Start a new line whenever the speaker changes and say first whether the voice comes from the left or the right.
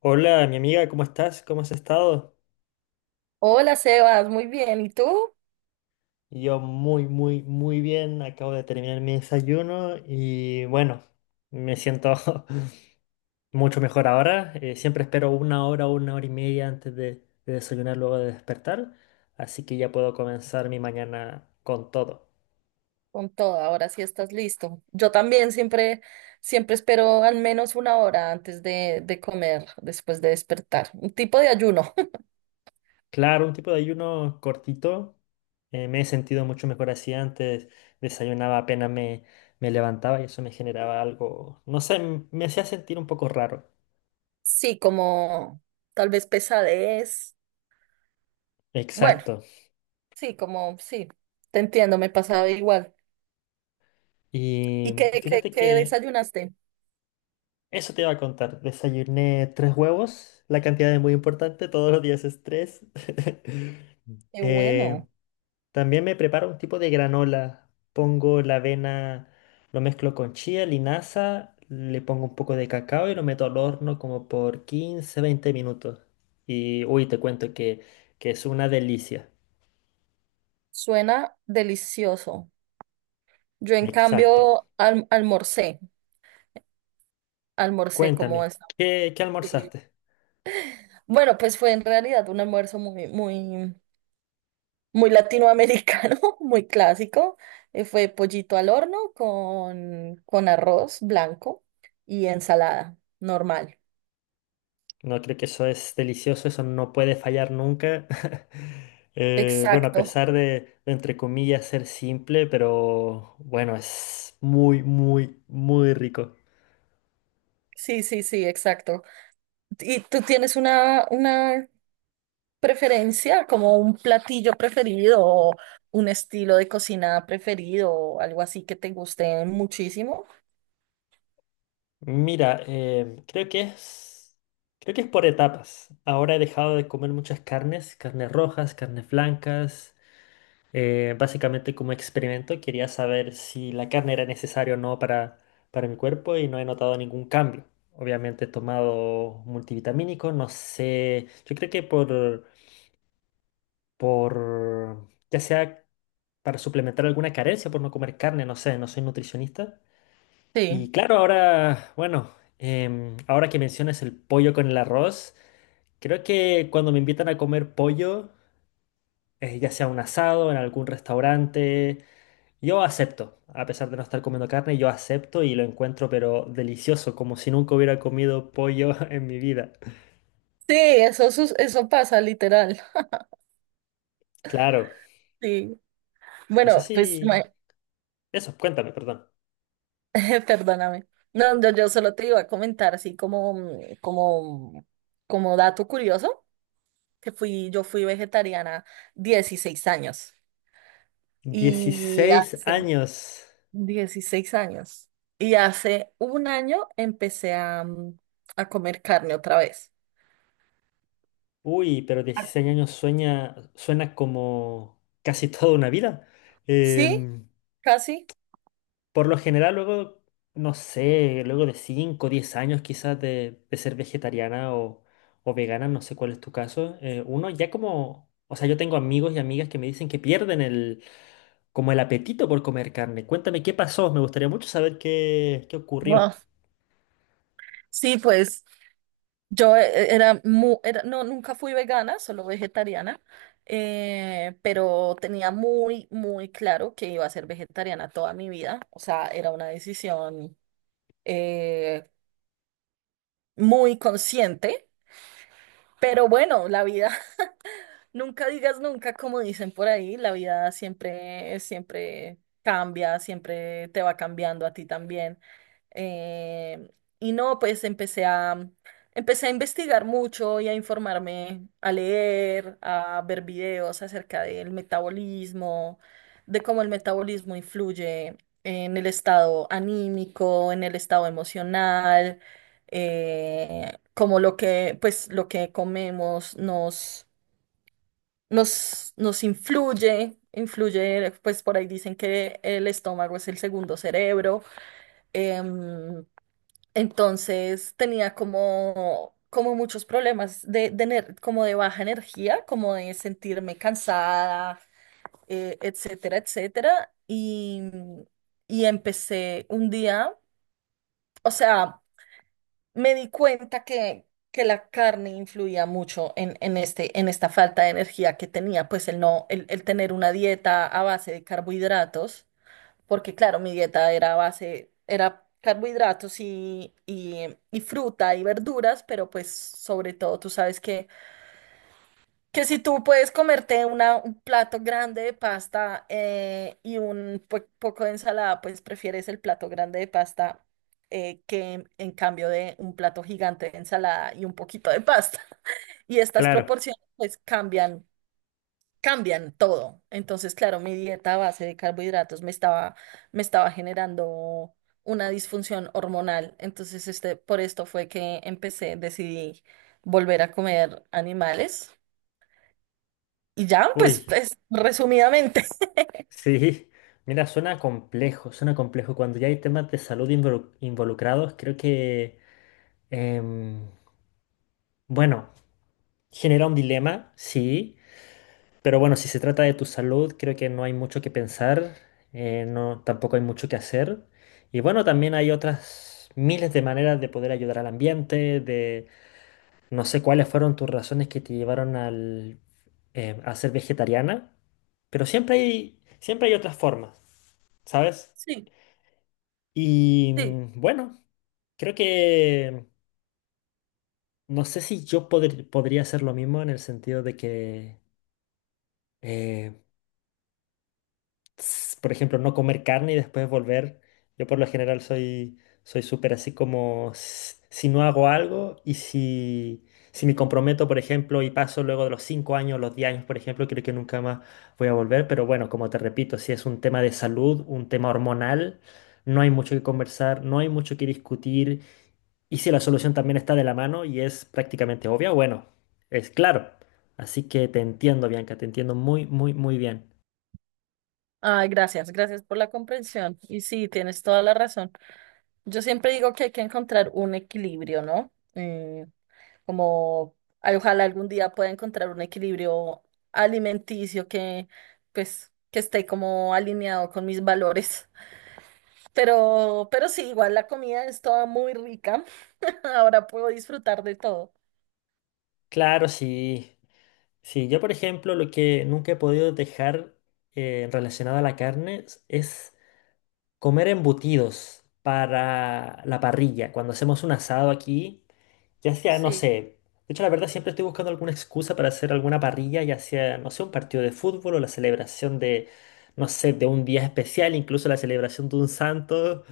left: Hola, mi amiga, ¿cómo estás? ¿Cómo has estado?
right: Hola Sebas, muy bien. ¿Y tú?
left: Yo muy, muy, muy bien. Acabo de terminar mi desayuno y bueno, me siento mucho mejor ahora. Siempre espero una hora o una hora y media de desayunar luego de despertar, así que ya puedo comenzar mi mañana con todo.
right: Con todo, ahora sí estás listo. Yo también siempre, siempre espero al menos una hora antes de comer, después de despertar. Un tipo de ayuno.
left: Claro, un tipo de ayuno cortito. Me he sentido mucho mejor así antes. Desayunaba apenas me, Me levantaba y eso me generaba algo, no sé, me hacía sentir un poco raro.
right: Sí, como tal vez pesadez. Bueno,
left: Exacto.
right: sí, como sí, te entiendo, me pasaba igual.
left: Y
right: ¿Y qué, qué,
left: fíjate
right: qué
left: que
right: desayunaste?
left: eso te iba a contar. Desayuné tres huevos, la cantidad es muy importante, todos los días es tres.
right: Qué
left: Eh,
right: bueno,
left: También me preparo un tipo de granola. Pongo la avena, lo mezclo con chía, linaza, le pongo un poco de cacao y lo meto al horno como por 15 20 minutos. Y uy, que es una delicia.
right: suena delicioso. Yo en
left: Exacto.
right: cambio almorcé, almorcé como
left: Cuéntame,
right: esta.
left: qué almorzaste?
right: Bueno, pues fue en realidad un almuerzo muy, muy, muy latinoamericano, muy clásico. Fue pollito al horno con arroz blanco y ensalada normal.
left: No, creo que eso es delicioso, eso no puede fallar nunca. Bueno,
right: Exacto.
left: de, entre comillas, ser simple, pero bueno, es muy, muy, muy rico.
right: Sí, sí, sí, exacto. ¿Y tú tienes una preferencia, como un platillo preferido o un estilo de cocina preferido o algo así que te guste muchísimo?
left: Mira, creo que es por etapas. Ahora he dejado de comer muchas carnes, carnes rojas, carnes blancas. Básicamente como experimento quería saber si la carne era necesaria o no para mi cuerpo y no he notado ningún cambio. Obviamente he tomado multivitamínicos, no sé, yo creo que ya sea para suplementar alguna carencia por no comer carne, no sé, no soy nutricionista. Y
right: Sí.
left: claro, ahora, bueno, ahora que mencionas el pollo con el arroz, creo que cuando me invitan a comer pollo, ya sea un asado, en algún restaurante, yo acepto, a pesar de no estar comiendo carne, yo acepto y lo encuentro pero delicioso, como si nunca hubiera comido pollo en mi vida.
right: Sí, eso, eso pasa literal.
left: Claro,
right: Sí.
left: no sé
right: Bueno, pues,
left: si... Eso, cuéntame, perdón.
right: perdóname. No, yo solo te iba a comentar así como como dato curioso, que yo fui vegetariana 16 años y
left: Dieciséis
right: hace
left: años.
right: 16 años. Y hace un año empecé a a comer carne otra vez.
left: Uy, pero
right: Ah,
left: dieciséis años sueña, suena como casi toda una vida.
right: sí,
left: Em,
right: casi.
left: Por lo general, luego, no sé, luego de 5, o 10 años quizás de ser vegetariana o vegana, no sé cuál es tu caso, uno ya como, o sea, yo tengo amigos y amigas que me dicen que pierden el, como el apetito por comer carne. Cuéntame qué pasó, me gustaría mucho saber qué ocurrió.
right: Wow. Sí, pues. Yo no, nunca fui vegana, solo vegetariana, pero tenía muy, muy claro que iba a ser vegetariana toda mi vida. O sea, era una decisión eh, muy consciente, pero bueno, la vida, nunca digas nunca, como dicen por ahí, la vida siempre, siempre cambia, siempre te va cambiando a ti también. Eh, y no, pues empecé a investigar mucho y a informarme, a leer, a ver videos acerca del metabolismo, de cómo el metabolismo influye en el estado anímico, en el estado emocional, cómo lo lo que nos influye. Influye, pues por ahí dicen que el estómago es el segundo cerebro. em, entonces tenía como muchos problemas de como de baja energía, como de sentirme cansada, etcétera, etcétera. Y empecé un día, o sea, me di cuenta que la carne influía mucho en este, en esta falta de energía que tenía, pues el no, el tener una dieta a base de carbohidratos porque claro, mi dieta era base, era carbohidratos y fruta y verduras, pero pues sobre todo tú sabes que si tú puedes comerte una, un plato grande de pasta y un poco de ensalada, pues prefieres el plato grande de pasta que en cambio de un plato gigante de ensalada y un poquito de pasta. Y estas
left: Claro,
right: proporciones pues cambian todo. Entonces, claro, mi dieta a base de carbohidratos me estaba generando una disfunción hormonal. Entonces, este, por esto fue que empecé, decidí volver a comer animales. Y ya, pues,
left: uy,
right: pues, resumidamente.
left: sí. Mira, suena complejo, suena complejo. Cuando ya hay temas de salud involu- involucrados, em, bueno, genera un dilema, sí. Pero bueno, si se trata de tu salud, creo que no hay mucho que pensar, no, tampoco hay mucho que hacer. Y bueno, también hay otras miles de maneras de poder ayudar al ambiente, de no sé cuáles fueron tus razones que te llevaron al, a ser vegetariana, pero siempre hay otras formas, ¿sabes?
right: Sí,
left: Y
right: sí.
left: bueno, creo que no sé si yo podría hacer lo mismo en el sentido de que... eh, por ejemplo, no comer carne y después volver. Yo por lo general soy súper así como si no hago algo y si me comprometo, por ejemplo, y paso luego de los 5 años, los 10 años, por ejemplo, creo que nunca más voy a volver, pero bueno, como te repito, si es un tema de salud, un tema hormonal, no hay mucho que conversar, no hay mucho que discutir y si la solución también está de la mano y es prácticamente obvia, bueno, es claro. Así que te entiendo, Bianca, te entiendo muy, muy, muy bien.
right: Ay, gracias, gracias por la comprensión. Y sí, tienes toda la razón. Yo siempre digo que hay que encontrar un equilibrio, ¿no? Como ay, ojalá algún día pueda encontrar un equilibrio alimenticio que pues que esté como alineado con mis valores. Pero sí, igual la comida es toda muy rica. Ahora puedo disfrutar de todo.
left: Claro, sí. Sí, yo por ejemplo lo que nunca he podido dejar relacionado a la carne es comer embutidos para la parrilla, cuando hacemos un asado aquí, ya sea, no sé,
right: Sí,
left: de hecho la verdad siempre estoy buscando alguna excusa para hacer alguna parrilla, ya sea, no sé, un partido de fútbol o la celebración de, no sé, de un día especial, incluso la celebración de un santo.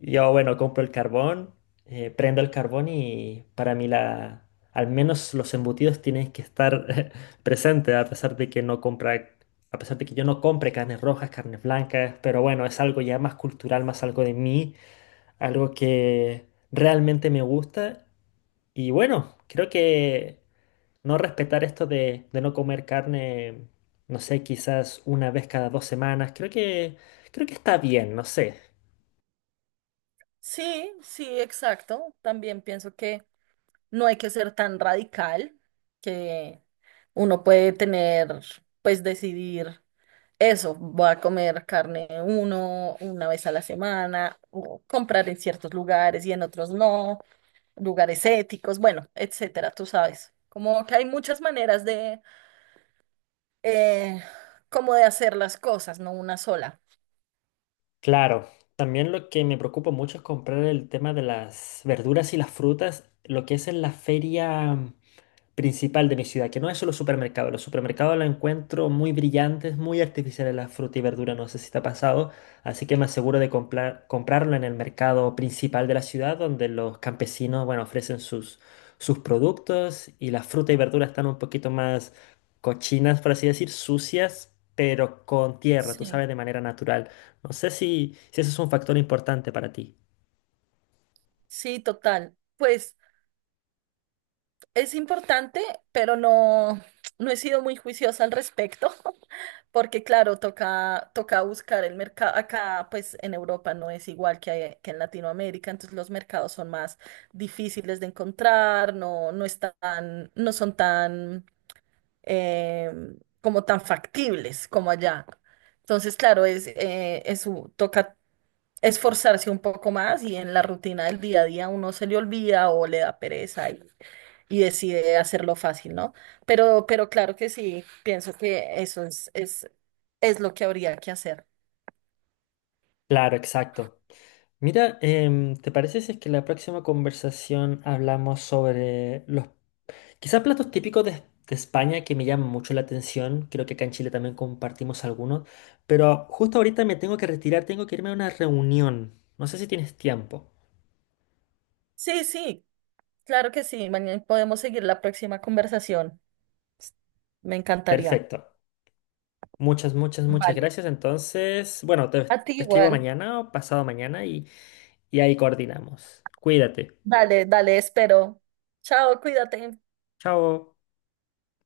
left: Yo, bueno, compro el carbón, prendo el carbón y para mí al menos los embutidos tienen que estar presentes, a pesar de que no compra a pesar de que yo no compre carnes rojas, carnes blancas, pero bueno, es algo ya más cultural, más algo de mí, algo que realmente me gusta. Y bueno, creo que no respetar esto de no comer carne, no sé, quizás una vez cada dos semanas, creo que está bien, no sé.
right: sí, sí, exacto. También pienso que no hay que ser tan radical, que uno puede tener, pues decidir. Eso, voy a comer carne una vez a la semana, o comprar en ciertos lugares y en otros no, lugares éticos, bueno, etcétera, tú sabes. Como que hay muchas maneras de, eh, como de hacer las cosas, no una sola.
left: Claro, también lo que me preocupa mucho es comprar el tema de las verduras y las frutas, lo que es en la feria principal de mi ciudad, que no es solo supermercado. Los supermercados los encuentro muy brillantes, muy artificiales las frutas y verduras, no sé si te ha pasado, así que me aseguro de comprarlo en el mercado principal de la ciudad, donde los campesinos, bueno, ofrecen sus productos y las frutas y verduras están un poquito más cochinas, por así decir, sucias, pero con tierra, tú
right: Sí,
left: sabes, de manera natural. No sé si eso es un factor importante para ti.
right: sí, total. Pues es importante, pero no, no he sido muy juiciosa al respecto, porque claro, toca, toca buscar el mercado. Acá, pues en Europa no es igual que en Latinoamérica, entonces los mercados son más difíciles de encontrar, no, no están, no son tan eh, como tan factibles como allá. Entonces, claro, es toca esforzarse un poco más y en la rutina del día a día uno se le olvida o le da pereza y decide hacerlo fácil, ¿no? Pero claro que sí, pienso que eso es lo que habría que hacer.
left: Claro, exacto. Mira, ¿te parece si es que la próxima conversación hablamos sobre los quizás platos típicos de España que me llaman mucho la atención? Creo que acá en Chile también compartimos algunos, pero justo ahorita me tengo que retirar, tengo que irme a una reunión. No sé si tienes tiempo.
right: Sí, sí, claro que sí. Mañana podemos seguir la próxima conversación. Me encantaría.
left: Perfecto. Muchas, muchas, muchas
right: Vale.
left: gracias. Entonces, bueno, te,
right: A ti
left: te escribo
right: igual.
left: mañana o pasado mañana y ahí coordinamos. Cuídate.
right: Dale, dale, espero. Chao, cuídate.
left: Chao.